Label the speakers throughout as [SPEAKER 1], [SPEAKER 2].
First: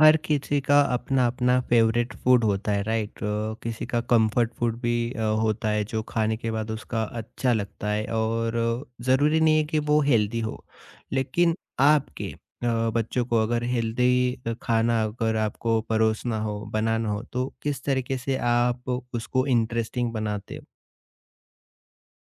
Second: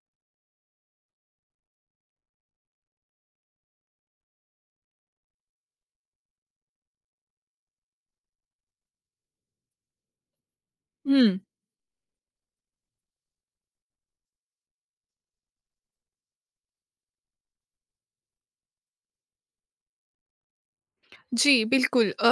[SPEAKER 1] हर किसी का अपना अपना फेवरेट फूड होता है राइट? किसी का कंफर्ट फूड भी होता है जो खाने के बाद उसका अच्छा लगता है और ज़रूरी नहीं है कि वो हेल्दी हो।
[SPEAKER 2] हुँ।
[SPEAKER 1] लेकिन आपके बच्चों को अगर हेल्दी खाना अगर आपको परोसना हो बनाना हो तो किस तरीके से आप उसको इंटरेस्टिंग बनाते हो?
[SPEAKER 2] जी, बिल्कुल,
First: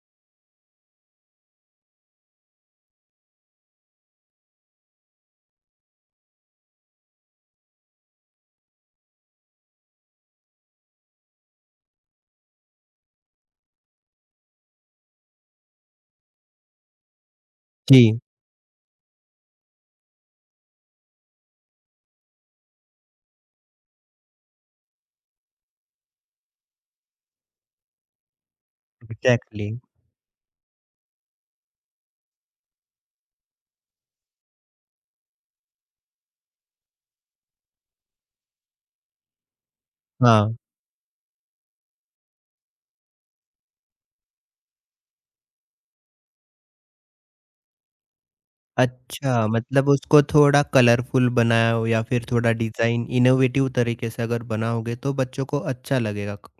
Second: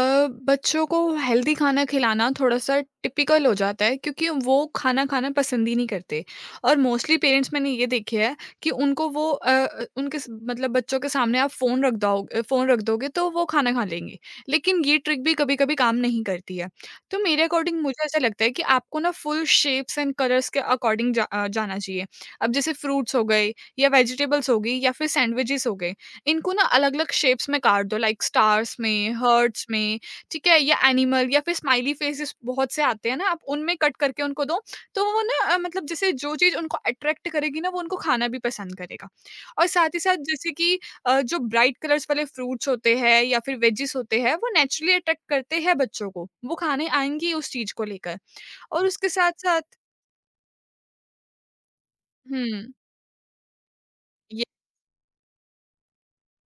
[SPEAKER 2] बच्चों को हेल्दी खाना खिलाना थोड़ा-सा टिपिकल हो जाता है क्योंकि वो खाना खाना पसंद ही नहीं करते। और मोस्टली पेरेंट्स मैंने ये देखे हैं कि उनको वो उनके स मतलब बच्चों के सामने आप फ़ोन रख दोगे तो वो खाना खा लेंगे। लेकिन ये ट्रिक भी कभी-कभी काम नहीं करती है। तो मेरे अकॉर्डिंग
[SPEAKER 1] जी।
[SPEAKER 2] मुझे ऐसा लगता है कि आपको ना फुल शेप्स एंड कलर्स के अकॉर्डिंग जाना चाहिए। अब जैसे फ्रूट्स हो गए, या वेजिटेबल्स हो गई, या फिर सैंडविचेज़ हो गए। इनको ना अलग-अलग शेप्स में काट दो, लाइक स्टार्स में, हर्ट्स
[SPEAKER 1] एग्जैक्टली।
[SPEAKER 2] में, ठीक है? या एनिमल, या फिर स्माइली फेसेस बहुत से आते हैं ना, आप उनमें कट करके उनको दो। तो वो ना मतलब जैसे जो चीज़ उनको अट्रैक्ट करेगी ना, वो उनको खाना भी पसंद करेगा। और साथ ही साथ जैसे
[SPEAKER 1] हाँ।
[SPEAKER 2] कि जो ब्राइट कलर्स वाले फ्रूट्स होते हैं या फिर वेजिस होते हैं, वो नेचुरली अट्रैक्ट करते हैं बच्चों को, वो खाने आएँगी उस चीज़ को लेकर। और उसके
[SPEAKER 1] अच्छा,
[SPEAKER 2] साथ-साथ।
[SPEAKER 1] मतलब उसको थोड़ा कलरफुल बनाया हो या फिर थोड़ा
[SPEAKER 2] हुँ।
[SPEAKER 1] डिज़ाइन इनोवेटिव तरीके से अगर बनाओगे तो बच्चों को अच्छा लगेगा। क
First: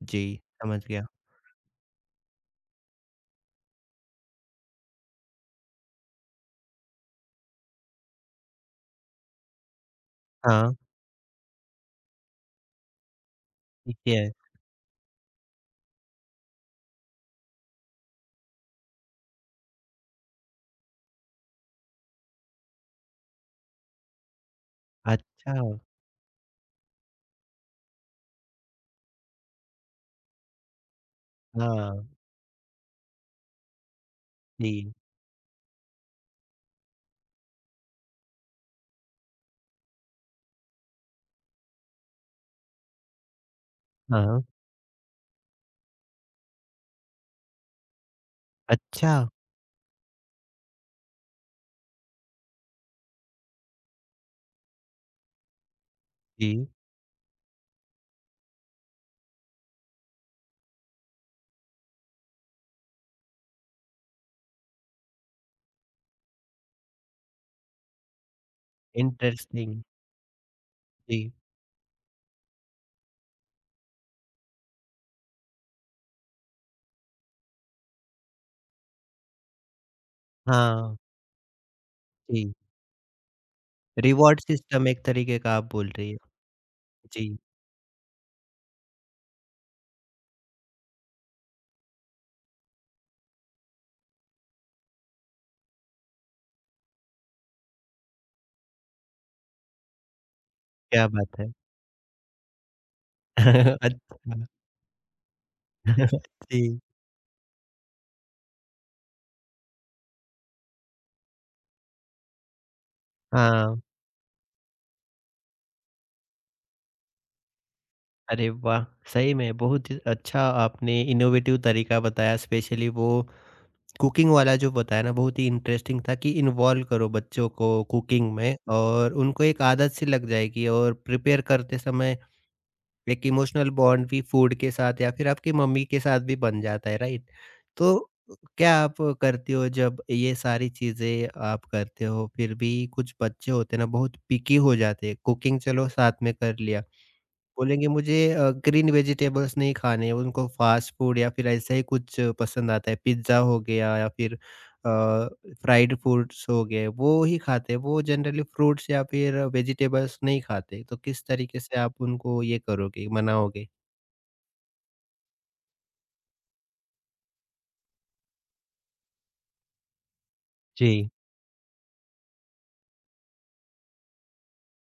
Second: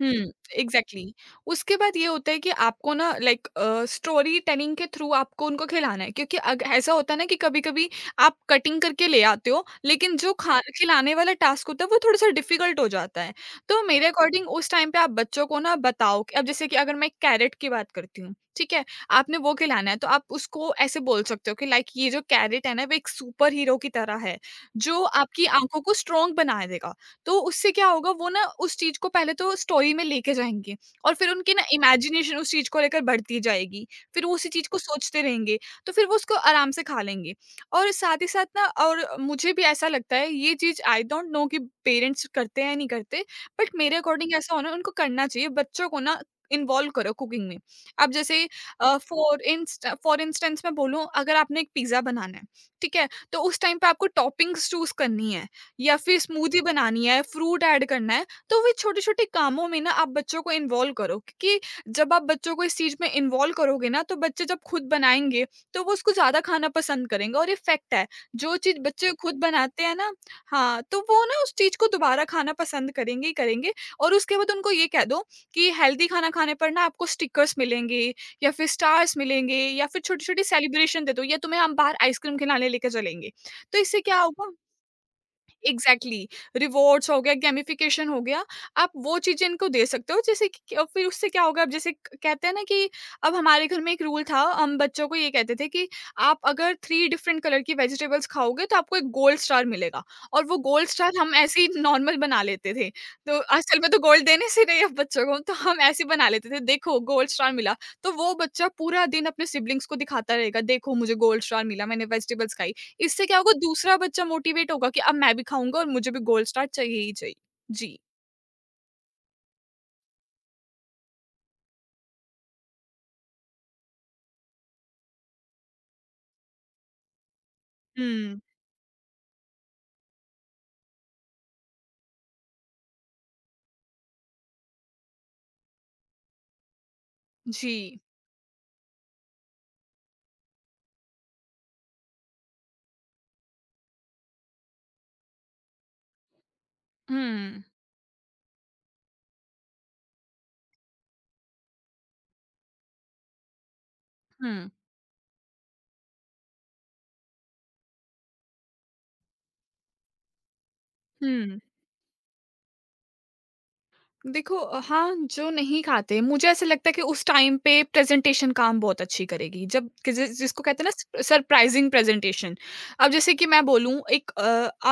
[SPEAKER 2] हुँ,
[SPEAKER 1] जी, समझ गया।
[SPEAKER 2] एग्ज़ैक्टली। उसके बाद ये होता है कि आपको ना लाइक स्टोरी टेलिंग के थ्रू आपको उनको खिलाना है, क्योंकि अग ऐसा होता है ना कि कभी-कभी आप कटिंग करके ले आते हो, लेकिन जो खा
[SPEAKER 1] हाँ,
[SPEAKER 2] खिलाने वाला टास्क होता है वो थोड़ा-सा डिफ़िकल्ट हो जाता है। तो
[SPEAKER 1] ठीक
[SPEAKER 2] मेरे
[SPEAKER 1] है।
[SPEAKER 2] अकॉर्डिंग उस टाइम पे आप बच्चों को ना बताओ कि अब जैसे कि अगर मैं कैरेट की बात करती हूँ, ठीक है? आपने वो खिलाना है तो आप उसको ऐसे बोल सकते हो कि लाइक ये जो कैरेट है ना, वो एक सुपर हीरो की तरह है, जो आपकी
[SPEAKER 1] अच्छा,
[SPEAKER 2] आँखों को स्ट्रॉन्ग बना देगा। तो उससे क्या होगा, वो ना उस चीज़ को पहले तो स्टोरी में लेके जाएँगे और फिर उनकी ना
[SPEAKER 1] हाँ,
[SPEAKER 2] इमेजिनेशन उस चीज़ को लेकर बढ़ती जाएगी। फिर वो उसी चीज़
[SPEAKER 1] जी।
[SPEAKER 2] को सोचते रहेंगे, तो फिर वो उसको आराम से खा लेंगे। और साथ ही साथ ना, और मुझे भी ऐसा लगता है ये चीज़ आई डोंट नो कि पेरेंट्स करते हैं या नहीं करते, बट मेरे अकॉर्डिंग
[SPEAKER 1] हाँ,
[SPEAKER 2] ऐसा होना उनको करना चाहिए। बच्चों को ना इन्वॉल्व करो कुकिंग में। अब जैसे
[SPEAKER 1] अच्छा,
[SPEAKER 2] फॉर इंस्टेंस मैं बोलूँ, अगर आपने एक पिज़्ज़ा बनाना है, ठीक है? तो उस टाइम पे आपको टॉपिंग्स चूज़ करनी है। या फिर स्मूदी
[SPEAKER 1] जी,
[SPEAKER 2] बनानी है, फ्रूट ऐड करना है, तो वे छोटे-छोटे कामों में ना आप बच्चों को इन्वॉल्व करो, क्योंकि जब आप बच्चों को इस चीज़ में इन्वॉल्व करोगे ना, तो बच्चे जब खुद बनाएँगे, तो वो उसको ज़्यादा खाना पसंद करेंगे और ये फैक्ट है। जो चीज़ बच्चे खुद
[SPEAKER 1] इंटरेस्टिंग,
[SPEAKER 2] बनाते हैं ना, हाँ, तो वो
[SPEAKER 1] जी,
[SPEAKER 2] ना उस चीज़ को दोबारा खाना पसंद करेंगे ही करेंगे। और उसके बाद उनको ये कह दो कि हेल्दी खाना खाने पर ना आपको स्टिकर्स मिलेंगे, या फिर स्टार्स मिलेंगे, या फिर छोटी-छोटी
[SPEAKER 1] हाँ,
[SPEAKER 2] सेलिब्रेशन दे दो, या तुम्हें हम बाहर आइसक्रीम
[SPEAKER 1] जी।
[SPEAKER 2] खिलाने लेके चलेंगे। तो इससे क्या
[SPEAKER 1] रिवॉर्ड
[SPEAKER 2] होगा,
[SPEAKER 1] सिस्टम एक तरीके का आप बोल रही
[SPEAKER 2] एग्जैक्टली
[SPEAKER 1] हो।
[SPEAKER 2] exactly. रिवॉर्ड्स हो
[SPEAKER 1] जी,
[SPEAKER 2] गया, गेमिफिकेशन हो गया, आप वो चीजें इनको दे सकते हो, जैसे कि। और फिर उससे क्या होगा, अब जैसे कहते हैं ना कि अब हमारे घर में एक रूल था, हम बच्चों को ये कहते थे कि आप अगर थ्री डिफरेंट कलर की वेजिटेबल्स खाओगे तो आपको एक गोल्ड स्टार मिलेगा, और वो गोल्ड
[SPEAKER 1] क्या
[SPEAKER 2] स्टार हम
[SPEAKER 1] बात है।
[SPEAKER 2] ऐसे ही नॉर्मल बना लेते थे। तो असल में तो
[SPEAKER 1] अच्छा,
[SPEAKER 2] गोल्ड देने से नहीं, अब बच्चों को तो हम ऐसे बना लेते थे,
[SPEAKER 1] जी,
[SPEAKER 2] देखो गोल्ड स्टार मिला। तो वो बच्चा पूरा दिन अपने सिबलिंग्स को दिखाता रहेगा, देखो मुझे गोल्ड स्टार मिला, मैंने वेजिटेबल्स खाई। इससे क्या होगा,
[SPEAKER 1] हाँ।
[SPEAKER 2] दूसरा बच्चा मोटिवेट होगा कि अब मैं भी खाऊँगा और मुझे भी गोल्ड स्टार चाहिए ही चाहिए। जी।
[SPEAKER 1] अरे वाह! सही में बहुत ही अच्छा आपने इनोवेटिव तरीका बताया, स्पेशली वो कुकिंग वाला जो बताया ना, बहुत ही इंटरेस्टिंग था कि इन्वॉल्व करो बच्चों को कुकिंग
[SPEAKER 2] हुँ,
[SPEAKER 1] में और उनको एक आदत सी लग जाएगी और प्रिपेयर करते समय एक इमोशनल बॉन्ड भी फूड के साथ या फिर आपकी मम्मी के साथ भी बन जाता है, राइट?
[SPEAKER 2] जी।
[SPEAKER 1] तो क्या आप करती हो जब ये सारी चीज़ें आप करते हो फिर भी कुछ बच्चे होते हैं ना बहुत पिकी हो जाते हैं, कुकिंग चलो साथ में कर लिया।
[SPEAKER 2] हुँ,
[SPEAKER 1] बोलेंगे मुझे ग्रीन वेजिटेबल्स नहीं खाने हैं, उनको फास्ट फूड या फिर ऐसा ही कुछ पसंद आता है, पिज़्ज़ा हो गया या फिर अ, फ्राइड फूड्स हो गए, वो ही खाते हैं, वो जनरली फ्रूट्स या फिर वेजिटेबल्स नहीं खाते। तो किस
[SPEAKER 2] हुँ।
[SPEAKER 1] तरीके से आप उनको ये करोगे, मनाओगे?
[SPEAKER 2] देखो, हाँ, जो नहीं खाते मुझे ऐसा लगता है कि उस टाइम पे प्रेज़ेंटेशन काम बहुत अच्छी करेगी। जब कि जिसको कहते हैं
[SPEAKER 1] जी,
[SPEAKER 2] ना, स सरप्राइज़िंग प्रेज़ेंटेशन। अब जैसे कि मैं बोलूँ एक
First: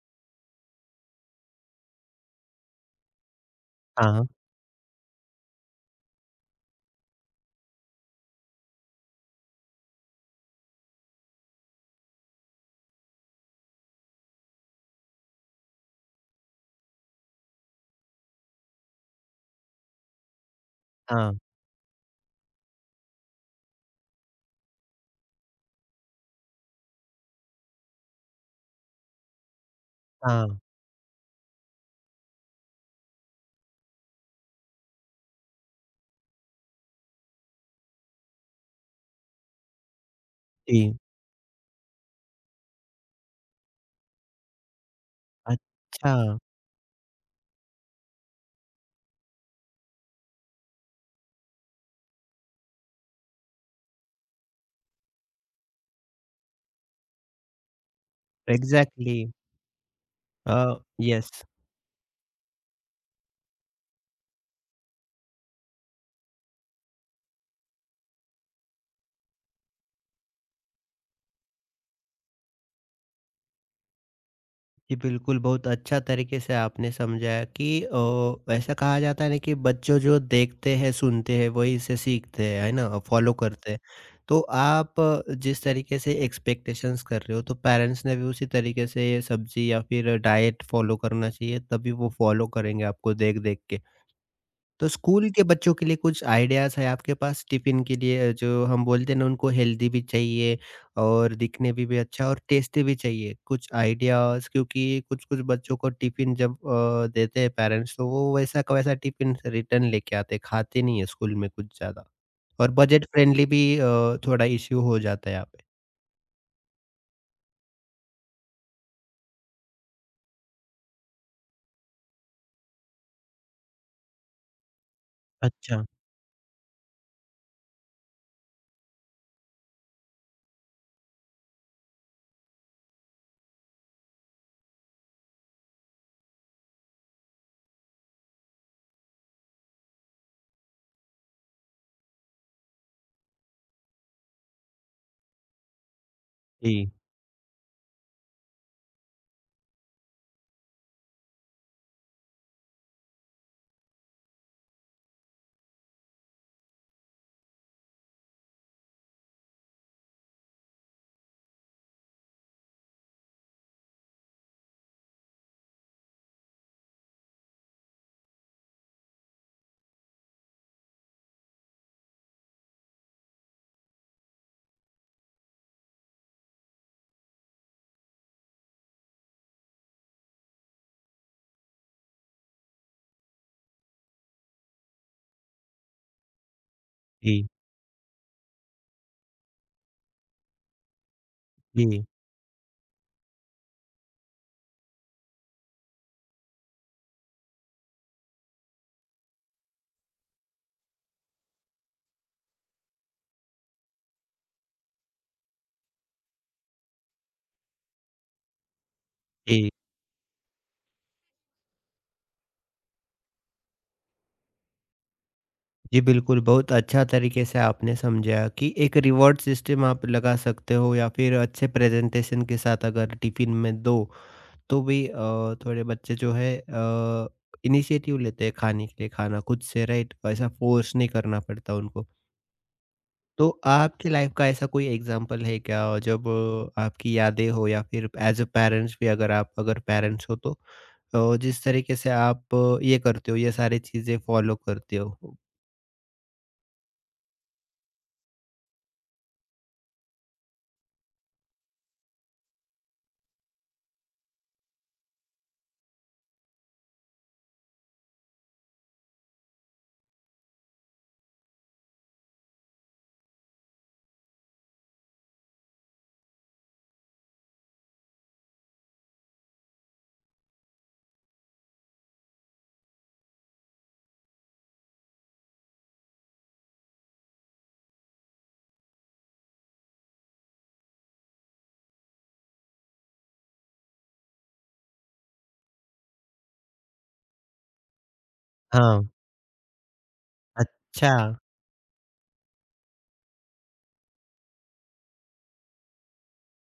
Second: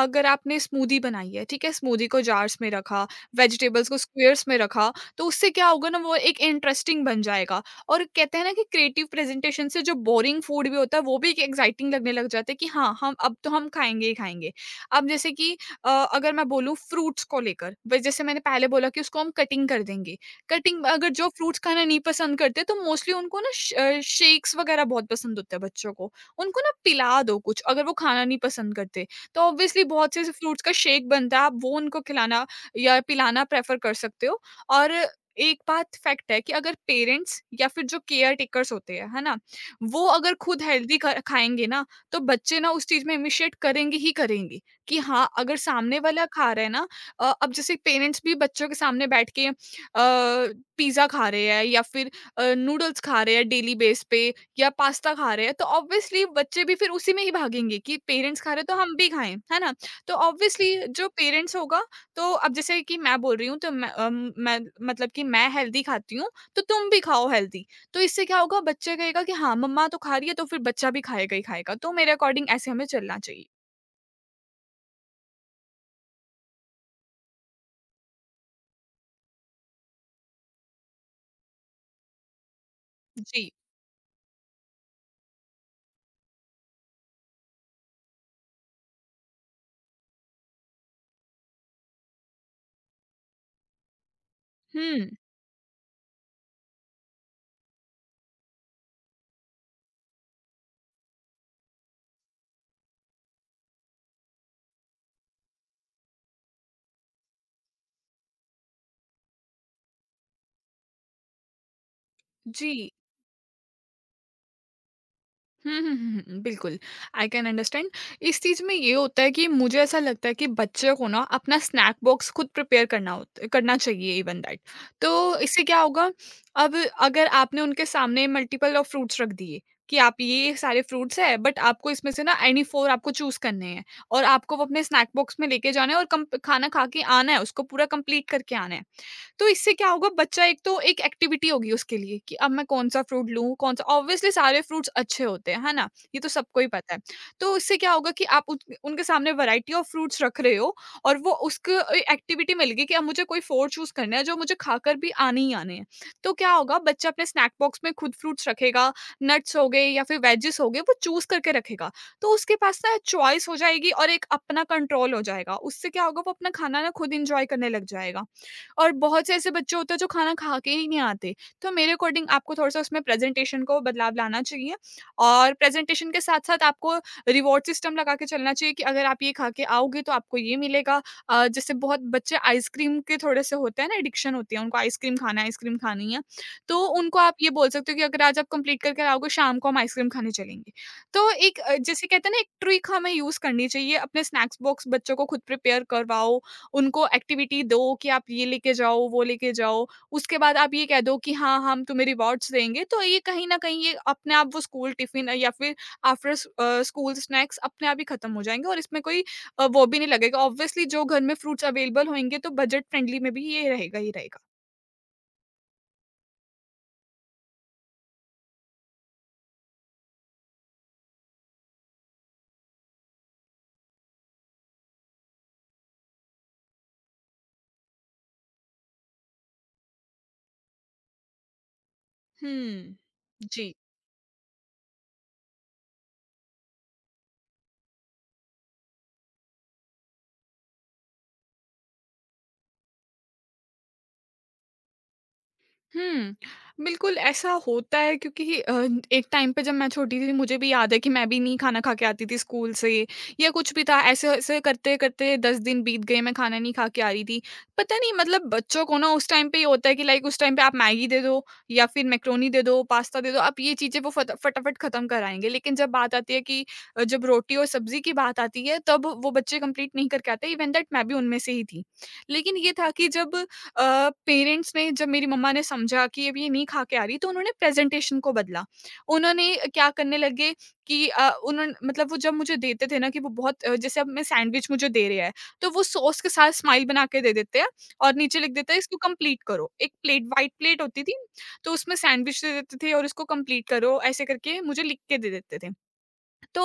[SPEAKER 2] अगर आपने स्मूदी बनाई है, ठीक है? स्मूदी को जार्स में रखा, वेजिटेबल्स को
[SPEAKER 1] हाँ,
[SPEAKER 2] स्क्वेयर्स में रखा, तो उससे क्या होगा ना, वो एक इंटरेस्टिंग बन जाएगा। और कहते हैं ना कि क्रिएटिव प्रेज़ेंटेशन से जो बोरिंग फूड भी होता है वो भी एक एक्साइटिंग लगने लग जाता है कि हाँ, हम अब तो हम खाएँगे ही खाएँगे। अब जैसे कि अ, अगर मैं बोलूँ फ्रूट्स को लेकर, वे जैसे मैंने पहले बोला कि उसको हम कटिंग कर देंगे। कटिंग अगर जो
[SPEAKER 1] हाँ,
[SPEAKER 2] फ्रूट्स खाना नहीं पसंद करते तो मोस्टली उनको ना शेक्स वगैरह बहुत पसंद होते हैं बच्चों को। उनको ना पिला दो कुछ अगर वो खाना नहीं पसंद करते। तो ऑब्वियसली बहुत से ऐसे
[SPEAKER 1] हाँ,
[SPEAKER 2] फ्रूट्स का शेक बनता है, आप वो उनको खिलाना या पिलाना प्रेफ़र कर सकते हो। और एक बात फैक्ट है कि अगर पेरेंट्स या फिर जो केयर टेकर्स होते हैं, है ना? वो अगर खुद हेल्दी
[SPEAKER 1] जी।
[SPEAKER 2] ख खाएँगे ना, तो बच्चे ना उस चीज़ में इनिशिएट करेंगे ही करेंगे। कि हाँ, अगर सामने
[SPEAKER 1] अच्छा,
[SPEAKER 2] वाला खा रहा है ना। अब जैसे पेरेंट्स भी बच्चों के सामने बैठ के पिज़्ज़ा खा रहे हैं, या फिर नूडल्स खा रहे हैं डेली बेस पे, या पास्ता खा रहे हैं, तो ऑब्वियसली बच्चे भी फिर उसी में ही भागेंगे कि पेरेंट्स खा रहे हैं, तो हम भी
[SPEAKER 1] एग्ज़ैक्टली,
[SPEAKER 2] खाएँ, है ना? तो ऑब्वियसली जो
[SPEAKER 1] यस।
[SPEAKER 2] पेरेंट्स होगा। तो अब जैसे कि मैं बोल रही हूँ, तो मैं मतलब कि मैं हेल्दी खाती हूँ, तो तुम भी खाओ हेल्दी। तो इससे क्या होगा, बच्चा कहेगा कि हाँ, मम्मा तो खा रही है, तो फिर बच्चा भी खाएगा ही खाएगा। तो मेरे अकॉर्डिंग ऐसे हमें चलना चाहिए।
[SPEAKER 1] जी बिल्कुल, बहुत अच्छा तरीके से आपने समझाया कि ऐसा कहा जाता है ना कि बच्चों जो देखते हैं, सुनते हैं, वहीं से सीखते हैं, है ना? फॉलो
[SPEAKER 2] जी।
[SPEAKER 1] करते हैं। तो आप जिस तरीके से एक्सपेक्टेशंस कर रहे हो, तो पेरेंट्स ने भी उसी तरीके से ये सब्ज़ी या फिर डाइट फॉलो करना चाहिए, तभी वो फॉलो करेंगे आपको देख-देख के। तो
[SPEAKER 2] हुँ।
[SPEAKER 1] स्कूल के बच्चों के लिए कुछ आइडियाज़ है आपके पास टिफ़िन के लिए, जो हम बोलते हैं ना, उनको हेल्दी भी चाहिए और दिखने भी अच्छा और टेस्टी भी चाहिए। कुछ आइडियाज़, क्योंकि कुछ-कुछ बच्चों को टिफ़िन जब देते हैं पेरेंट्स तो वो वैसा का वैसा टिफ़िन रिटर्न लेके आते हैं, खाते नहीं है स्कूल में कुछ ज़्यादा। और
[SPEAKER 2] जी।
[SPEAKER 1] बजट फ्रेंडली भी थोड़ा इश्यू हो जाता है यहाँ पे।
[SPEAKER 2] हुँ, हुँ, हुँ, हुँ, बिल्कुल, आई कैन अंडरस्टैंड। इस चीज़ में ये होता है कि मुझे ऐसा लगता है कि बच्चों को ना अपना स्नैक बॉक्स खुद प्रिपेयर करना होत करना चाहिए, इवन दैट। तो इससे क्या
[SPEAKER 1] अच्छा।
[SPEAKER 2] होगा, अब अगर आपने उनके सामने मल्टीपल ऑफ फ्रूट्स रख दिए कि आप ये सारे फ्रूट्स हैं, बट आपको इसमें से ना एनी 4 आपको चूज़ करने हैं, और आपको वो अपने स्नैक बॉक्स में लेके जाना है और कम खाना खा के आना है, उसको पूरा कंप्लीट करके आना है। तो इससे क्या होगा, बच्चा एक तो एक एक्टिविटी होगी उसके लिए कि अब मैं कौन सा फ्रूट लूँ कौन सा। ऑब्वियसली सारे फ्रूट्स अच्छे होते हैं है ना, ये तो सबको ही
[SPEAKER 1] जी,
[SPEAKER 2] पता है। तो इससे क्या होगा कि आप उनके सामने वैरायटी ऑफ फ्रूट्स रख रहे हो, और वो उसको एक्टिविटी मिल गई कि अब मुझे कोई फोर चूज करना है, जो मुझे खाकर भी आने ही आने हैं। तो क्या होगा, बच्चा अपने स्नैक बॉक्स में खुद फ्रूट्स रखेगा, नट्स हो गए या फिर वेजेस हो गए, वो चूज करके रखेगा। तो उसके पास ना चॉइस हो जाएगी और एक अपना कंट्रोल हो जाएगा। उससे क्या होगा, वो अपना खाना ना खुद इंजॉय करने लग जाएगा। और बहुत से ऐसे बच्चे होते हैं जो खाना खा के ही नहीं आते। तो मेरे अकॉर्डिंग आपको थोड़ा-सा उसमें प्रेज़ेंटेशन को बदलाव लाना चाहिए, और प्रेज़ेंटेशन के साथ-साथ आपको रिवॉर्ड सिस्टम लगा के चलना चाहिए कि अगर आप ये खा के आओगे तो आपको ये मिलेगा। जैसे बहुत बच्चे आइसक्रीम के थोड़े-से होते हैं ना, एडिक्शन होती है, उनको आइसक्रीम खाना है, आइसक्रीम खानी है। तो उनको आप
[SPEAKER 1] जी,
[SPEAKER 2] ये बोल सकते हो कि अगर आज आप कंप्लीट करके आओगे शाम को हम आइसक्रीम खाने चलेंगे। तो एक
[SPEAKER 1] जी,
[SPEAKER 2] जैसे कहते हैं ना, एक ट्रिक हमें यूज़ करनी चाहिए, अपने स्नैक्स बॉक्स बच्चों को खुद प्रिपेयर करवाओ। उनको एक्टिविटी दो कि आप ये लेके जाओ, वो लेके जाओ। उसके बाद आप ये कह दो कि हाँ, हम तुम्हें रिवॉर्ड्स देंगे। तो ये कहीं न कहीं ये अपने आप वो स्कूल टिफ़िन या फिर स्कूल स्नैक्स अपने आप ही खत्म हो जाएँगे, और इसमें कोई
[SPEAKER 1] जी।
[SPEAKER 2] वो भी नहीं लगेगा। ऑब्वियसली जो घर में फ्रूट्स अवेलेबल होंगे तो बजट फ्रेंडली में भी ये रहेगा ही रहेगा।
[SPEAKER 1] जी, बिल्कुल, बहुत अच्छा तरीके से आपने समझाया कि एक रिवॉर्ड सिस्टम आप लगा सकते हो या फिर अच्छे प्रेज़ेंटेशन के साथ अगर टिफ़िन में दो, तो भी थोड़े बच्चे जो है इनिशिएटिव लेते हैं खाने के लिए खाना खुद से, राइट? ऐसा फ़ोर्स नहीं करना पड़ता उनको।
[SPEAKER 2] हुँ।
[SPEAKER 1] तो
[SPEAKER 2] जी।
[SPEAKER 1] आपकी लाइफ़ का ऐसा कोई एग्ज़ाम्पल है क्या, और जब आपकी यादें हो या फिर एज़ अ पेरेंट्स भी, अगर आप अगर पेरेंट्स हो तो जिस तरीके से आप ये करते हो, ये सारी चीज़ें फ़ॉलो करते हो?
[SPEAKER 2] हम्म, बिल्कुल ऐसा होता है, क्योंकि एक टाइम पे जब मैं छोटी थी मुझे भी याद है कि मैं भी नहीं खाना खा के आती थी स्कूल से या कुछ भी था, ऐसे ऐसे करते करते 10 दिन बीत गए, मैं खाना नहीं खा के आ रही थी। पता नहीं, मतलब बच्चों को ना उस टाइम पे ये होता है कि लाइक उस टाइम पे आप मैगी दे दो या फिर मैक्रोनी दे दो, पास्ता दे दो, आप ये चीजें वो फटाफट खत्म कराएंगे, लेकिन जब बात आती है कि जब रोटी और सब्जी की बात आती है, तब वो बच्चे कंप्लीट नहीं करके आते, इवन दैट मैं भी उनमें से ही थी। लेकिन ये था कि जब पेरेंट्स ने, जब मेरी मम्मा ने समझा कि अब ये नहीं खा के आ रही, तो उन्होंने प्रेजेंटेशन को बदला। उन्होंने क्या करने लगे कि उन्होंने मतलब वो जब मुझे देते थे ना कि वो बहुत जैसे अब मैं सैंडविच मुझे दे रहे हैं, तो वो सॉस के साथ स्माइल बना के दे देते हैं और नीचे लिख देते हैं इसको
[SPEAKER 1] हाँ,
[SPEAKER 2] कंप्लीट करो। एक प्लेट व्हाइट प्लेट होती थी,
[SPEAKER 1] अच्छा।
[SPEAKER 2] तो उसमें सैंडविच दे देते थे और इसको कंप्लीट करो ऐसे करके मुझे लिख के दे देते थे। तो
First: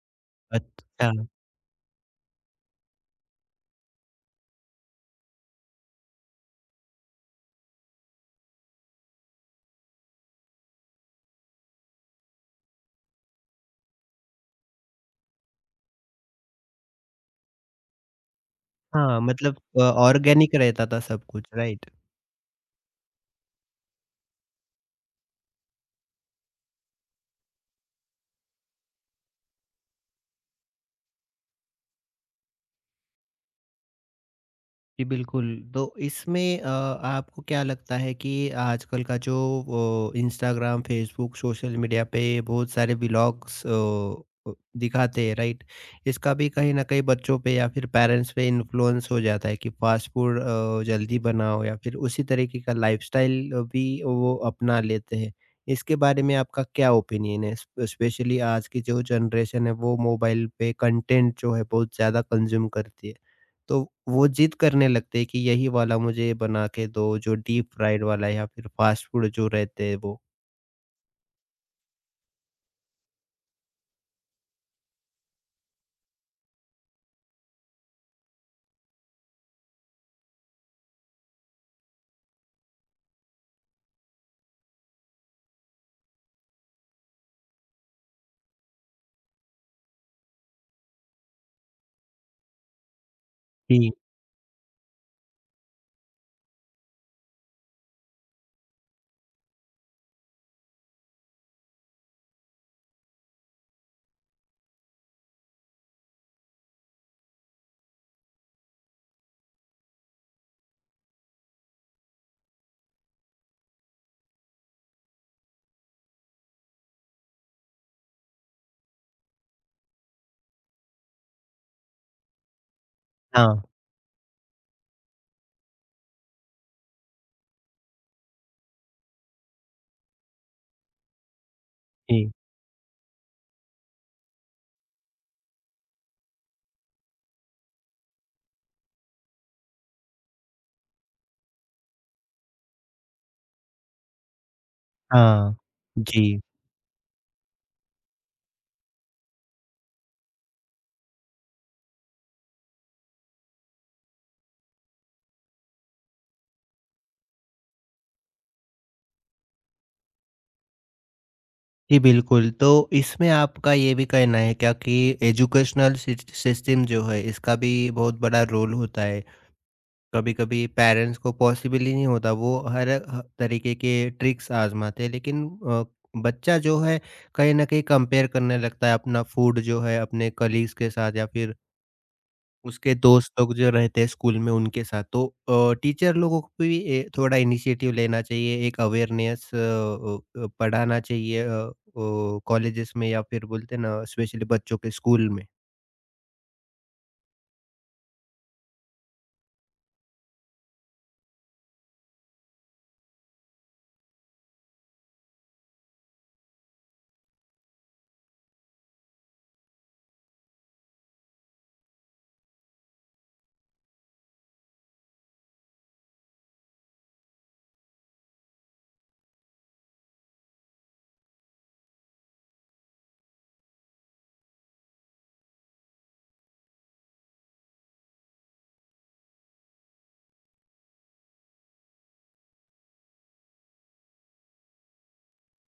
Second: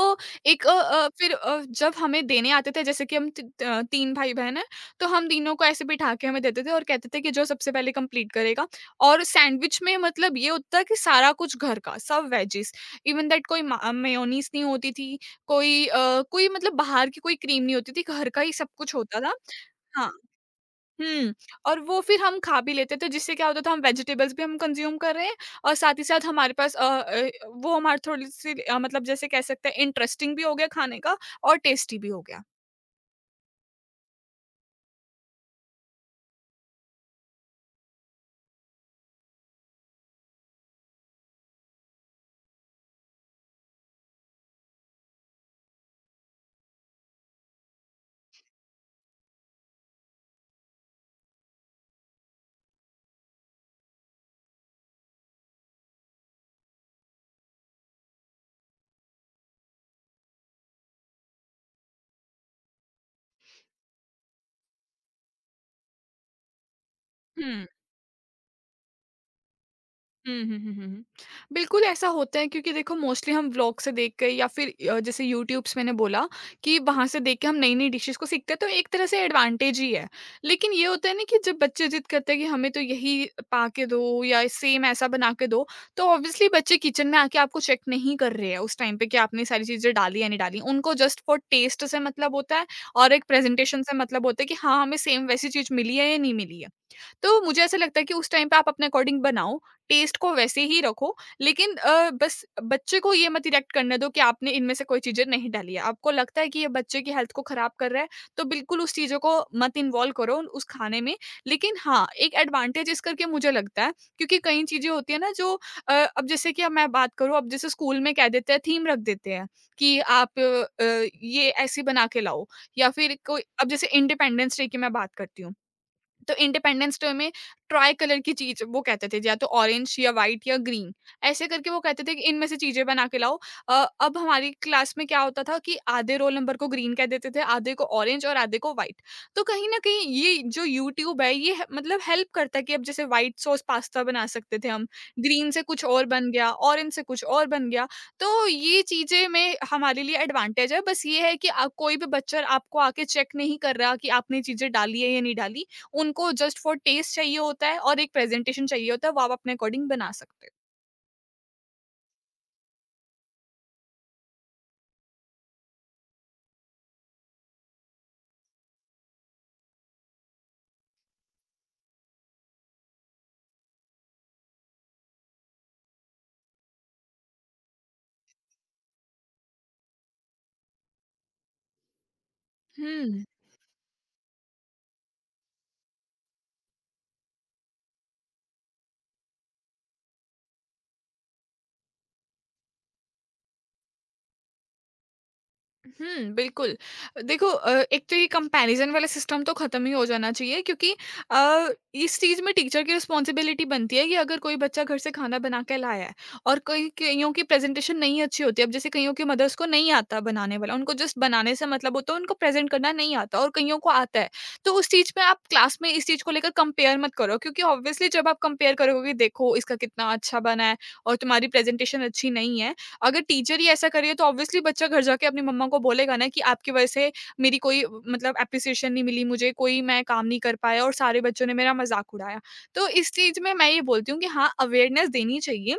[SPEAKER 2] एक
[SPEAKER 1] अच्छा,
[SPEAKER 2] फिर जब हमें देने आते थे, जैसे कि हम 3 भाई-बहन हैं। तो हम तीनों को ऐसे बिठा के हमें देते थे और कहते थे कि जो सबसे पहले कंप्लीट करेगा। और सैंडविच में मतलब ये होता है कि सारा कुछ घर का, सब वेजिस। इवन दैट कोई मा मेयोनीज़ नहीं होती थी, कोई मतलब बाहर की कोई क्रीम नहीं होती थी, घर का ही सब कुछ होता
[SPEAKER 1] हाँ,
[SPEAKER 2] था।
[SPEAKER 1] मतलब
[SPEAKER 2] हाँ।
[SPEAKER 1] ऑर्गेनिक रहता था सब
[SPEAKER 2] हुँ,
[SPEAKER 1] कुछ,
[SPEAKER 2] और
[SPEAKER 1] राइट?
[SPEAKER 2] वो फिर हम खा भी लेते थे, जिससे क्या होता था, हम वेजिटेबल्स भी हम कंज़्यूम कर रहे हैं और साथ ही साथ हमारे पास वो हमारी थोड़ी-सी मतलब जैसे कह सकते हैं इंटरेस्टिंग भी हो गया खाने का और टेस्टी भी हो गया।
[SPEAKER 1] जी, बिल्कुल। तो इसमें आपको क्या लगता है कि आजकल का जो इंस्टाग्राम, फ़ेसबुक, सोशल मीडिया पे बहुत सारे व्लॉग्स दिखाते हैं, राइट? इसका भी कहीं न कहीं बच्चों पे या फिर पेरेंट्स पे इन्फ्लुएंस हो जाता है कि फ़ास्ट फूड जल्दी बनाओ, या फिर उसी तरीके का लाइफ़स्टाइल भी वो अपना लेते हैं। इसके बारे में आपका क्या ओपिनियन है? स्पेशली आज की जो जनरेशन है, वो मोबाइल पे कंटेंट जो है बहुत ज़्यादा कंज़्यूम करती है। तो वो जिद करने लगते हैं कि यही वाला मुझे बना के दो, जो
[SPEAKER 2] हुँ।
[SPEAKER 1] डीप फ्राइड वाला है या फिर फ़ास्ट फूड जो रहते हैं वो।
[SPEAKER 2] हुँ, हुँ, हुँ, हुँ, हुँ। बिल्कुल ऐसा होता है, क्योंकि देखो मोस्टली हम व्लॉग से देख के या फिर जैसे यूट्यूब्स मैंने बोला कि वहाँ से देख के हम नई-नई डिशेज़ को सीखते हैं, तो एक तरह से एडवांटेज ही है। लेकिन ये होता है ना कि जब बच्चे ज़िद करते हैं कि हमें तो यही पा के दो या सेम ऐसा बना के दो, तो ऑब्वियसली बच्चे किचन में आके आपको चेक नहीं कर रहे हैं उस टाइम पे कि आपने ये सारी चीज़ें डाली या नहीं डाली। उनको जस्ट फॉर टेस्ट से मतलब होता है और एक प्रेज़ेंटेशन
[SPEAKER 1] जी,
[SPEAKER 2] से मतलब होता है कि हाँ, हमें सेम वैसी चीज़ मिली है या नहीं मिली है। तो मुझे ऐसा लगता है कि उस टाइम पे आप अपने अकॉर्डिंग बनाओ, टेस्ट को वैसे ही रखो, लेकिन बस बच्चे को ये मत रिएक्ट करने दो कि आपने इनमें से कोई चीज़ें नहीं डाली है। आपको लगता है कि ये बच्चे की हेल्थ को खराब कर रहा है, तो बिल्कुल उस चीज़ों को मत इन्वॉल्व करो उस खाने में। लेकिन हाँ, एक एडवांटेज इस करके मुझे लगता है, क्योंकि कई चीज़ें होती है ना जो अब जैसे कि अब मैं बात करूँ, अब जैसे स्कूल में कह देते हैं, थीम रख देते हैं कि आप ये ऐसी बना के लाओ, या फिर कोई,
[SPEAKER 1] हाँ,
[SPEAKER 2] अब जैसे इंडिपेंडेंस डे की मैं बात करती हूँ। तो इंडिपेंडेंस डे में ट्राई कलर की चीज वो कहते थे, या तो ऑरेंज या वाइट या ग्रीन, ऐसे करके वो कहते थे कि
[SPEAKER 1] जी,
[SPEAKER 2] इनमें से चीजें बना के लाओ। अ, अब हमारी क्लास में क्या होता था कि आधे रोल नंबर को ग्रीन कह देते थे, आधे को ऑरेंज और आधे को वाइट। तो कहीं ना कहीं ये जो यूट्यूब है, मतलब हेल्प करता है कि अब जैसे वाइट सॉस पास्ता बना सकते थे हम, ग्रीन
[SPEAKER 1] हाँ।
[SPEAKER 2] से कुछ और बन
[SPEAKER 1] जी,
[SPEAKER 2] गया, ऑरेंज से कुछ और बन गया। तो ये चीजें में हमारे लिए एडवांटेज है। बस ये है कि कोई भी बच्चा आपको आके चेक नहीं कर रहा कि आपने चीजें डाली है या नहीं डाली। उनको जस्ट फॉर टेस्ट चाहिए होता है और एक प्रेजेंटेशन चाहिए होता है, वो आप अपने अकॉर्डिंग बना सकते हो।
[SPEAKER 1] जी बिल्कुल। तो इसमें आपका ये भी कहना है क्या कि एजुकेशनल सिस्टम जो है इसका भी बहुत बड़ा रोल होता है? कभी-कभी पेरेंट्स को पॉसिबल ही नहीं होता, वो हर ह तरीके के ट्रिक्स आज़माते हैं, लेकिन अ, बच्चा जो है कहीं न कहीं कंपेयर करने लगता है अपना फूड जो है अपने कलीग्स के साथ या फिर उसके
[SPEAKER 2] हुँ।
[SPEAKER 1] दोस्त लोग जो रहते हैं स्कूल में उनके साथ, तो टीचर लोगों को भी थोड़ा इनिशिएटिव लेना चाहिए, एक अवेयरनेस पढ़ाना चाहिए कॉलेजेस में या फिर बोलते हैं ना स्पेशली बच्चों के स्कूल में।
[SPEAKER 2] हुँ, बिल्कुल। देखो एक तो ये कंपैरिज़न वाला सिस्टम तो ख़त्म ही हो जाना चाहिए, क्योंकि अ, इस चीज़ में टीचर की रिस्पॉन्सिबिलिटी बनती है कि अगर कोई बच्चा घर से खाना बना के लाया है, और कई कइयों की प्रेज़ेंटेशन नहीं अच्छी होती है। अब जैसे कइयों के मदर्स को नहीं आता बनाने वाला, उनको जस्ट बनाने से मतलब होता है, उनको प्रेज़ेंट करना नहीं आता और कइयों को आता है। तो उस चीज़ पे आप क्लास में इस चीज़ को लेकर कंपेयर मत करो, क्योंकि ऑब्वियसली जब आप कंपेयर करोगे कि देखो इसका कितना अच्छा बना है और तुम्हारी प्रेज़ेंटेशन अच्छी नहीं है, अगर टीचर ही ऐसा करे तो ऑब्वियसली बच्चा घर जाके अपनी मम्मा को बोलेगा ना कि आपकी वजह से मेरी कोई मतलब एप्रिसिएशन नहीं मिली मुझे, कोई मैं काम नहीं कर पाया और सारे बच्चों ने मेरा मज़ाक उड़ाया। तो इस चीज़ में मैं ये बोलती हूँ कि हाँ, अवेयरनेस देनी चाहिए,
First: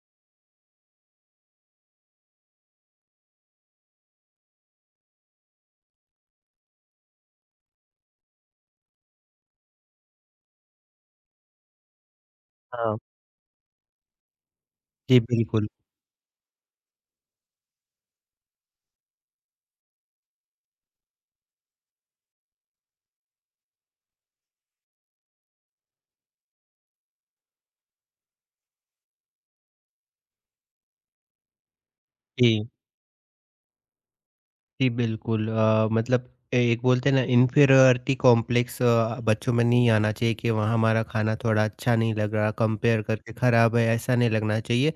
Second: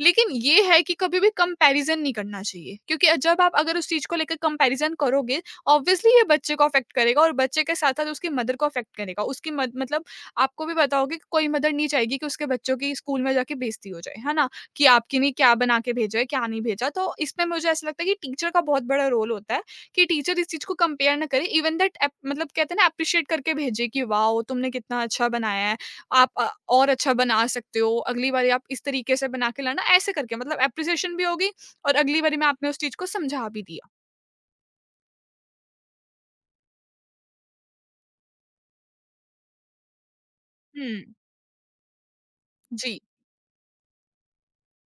[SPEAKER 2] लेकिन ये है कि कभी भी कंपैरिज़न नहीं करना चाहिए, क्योंकि जब आप अगर उस चीज़ को लेकर कंपैरिज़न करोगे, ऑब्वियसली ये बच्चे को अफ़ेक्ट करेगा और बच्चे के साथ-साथ उसकी मदर को अफ़ेक्ट करेगा। उसकी मद मतलब आपको भी पता होगा कि कोई मदर नहीं चाहेगी कि उसके बच्चों की
[SPEAKER 1] हाँ।
[SPEAKER 2] स्कूल में जाके बेइज़्ज़ती हो जाए, है ना? कि आपके
[SPEAKER 1] जी
[SPEAKER 2] लिए क्या
[SPEAKER 1] बिल्कुल।
[SPEAKER 2] बना के भेजा है, क्या नहीं भेजा। तो इसमें मुझे ऐसा लगता है कि टीचर का बहुत बड़ा रोल होता है कि टीचर इस चीज़ को कंपेयर ना करे, इवन दैट एप मतलब कहते हैं ना, एप्रिशिएट करके भेजे कि वाओ! तुमने कितना अच्छा बनाया है। आप और अच्छा बना सकते हो, अगली बारी आप इस तरीके से बना के लाना, ऐसे करके मतलब एप्रिसिएशन भी होगी और अगली बारी में आपने
[SPEAKER 1] जी,
[SPEAKER 2] उस चीज़ को समझा भी दिया।
[SPEAKER 1] जी बिल्कुल, मतलब एक बोलते हैं ना इन्फीरियरिटी कॉम्प्लेक्स बच्चों में नहीं आना चाहिए कि वहाँ
[SPEAKER 2] हुँ।
[SPEAKER 1] हमारा खाना थोड़ा अच्छा नहीं लग रहा,
[SPEAKER 2] जी,
[SPEAKER 1] कंपेयर करके खराब है, ऐसा नहीं लगना चाहिए।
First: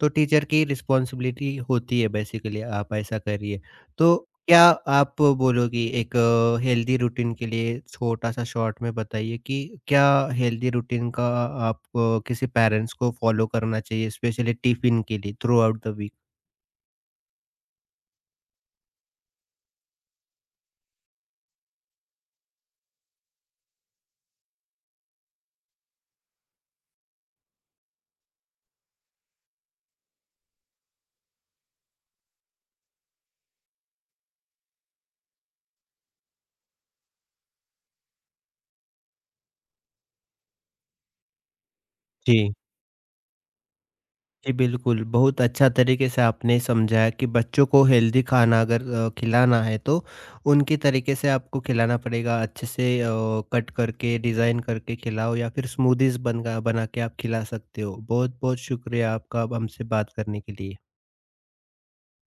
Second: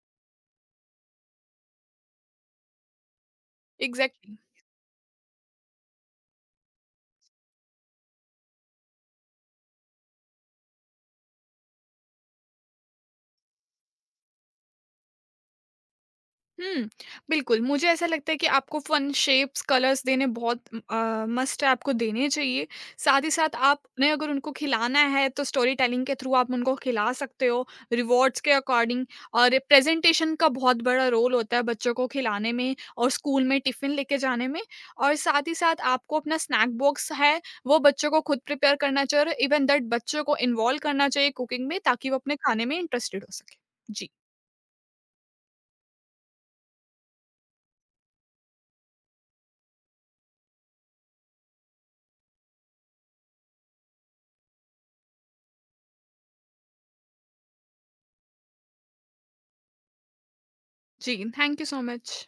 [SPEAKER 1] तो टीचर की रिस्पॉन्सिबिलिटी होती है, बेसिकली आप ऐसा करिए। तो
[SPEAKER 2] एग्ज़ैक्टली।
[SPEAKER 1] क्या आप बोलोगी एक हेल्दी रूटीन के लिए छोटा-सा शॉर्ट में बताइए कि क्या हेल्दी रूटीन का आप किसी पेरेंट्स को फॉलो करना चाहिए स्पेशली टिफ़िन के लिए थ्रू आउट द वीक?
[SPEAKER 2] हुँ, बिल्कुल, मुझे ऐसा लगता है कि आपको फ़न शेप्स, कलर्स देने बहुत मस्ट है, आपको देने चाहिए। साथ ही साथ आपने अगर उनको खिलाना है, तो स्टोरी टेलिंग के थ्रू आप उनको खिला सकते हो, रिवॉर्ड्स के अकॉर्डिंग, और प्रेज़ेंटेशन का बहुत बड़ा रोल होता है बच्चों को खिलाने में और स्कूल में टिफ़िन लेके जाने में। और साथ ही साथ आपको अपना स्नैक बॉक्स है, वो बच्चों को खुद प्रिपेयर करना चाहिए और इवन दैट बच्चों को इन्वॉल्व करना चाहिए कुकिंग में, ताकि वो अपने
[SPEAKER 1] जी।
[SPEAKER 2] खाने में इंटरेस्टेड हो सकें। जी।
[SPEAKER 1] जी, बिल्कुल। बहुत अच्छा तरीके से आपने समझाया कि बच्चों को हेल्दी खाना अगर खिलाना है तो उनके तरीके से आपको खिलाना पड़ेगा। अच्छे से कट करके, डिज़ाइन करके खिलाओ या फिर स्मूदीज़ बन गा बना के आप खिला सकते हो। बहुत-बहुत शुक्रिया आपका अब हमसे बात करने के लिए।
[SPEAKER 2] जी, थैंक यू सो मच।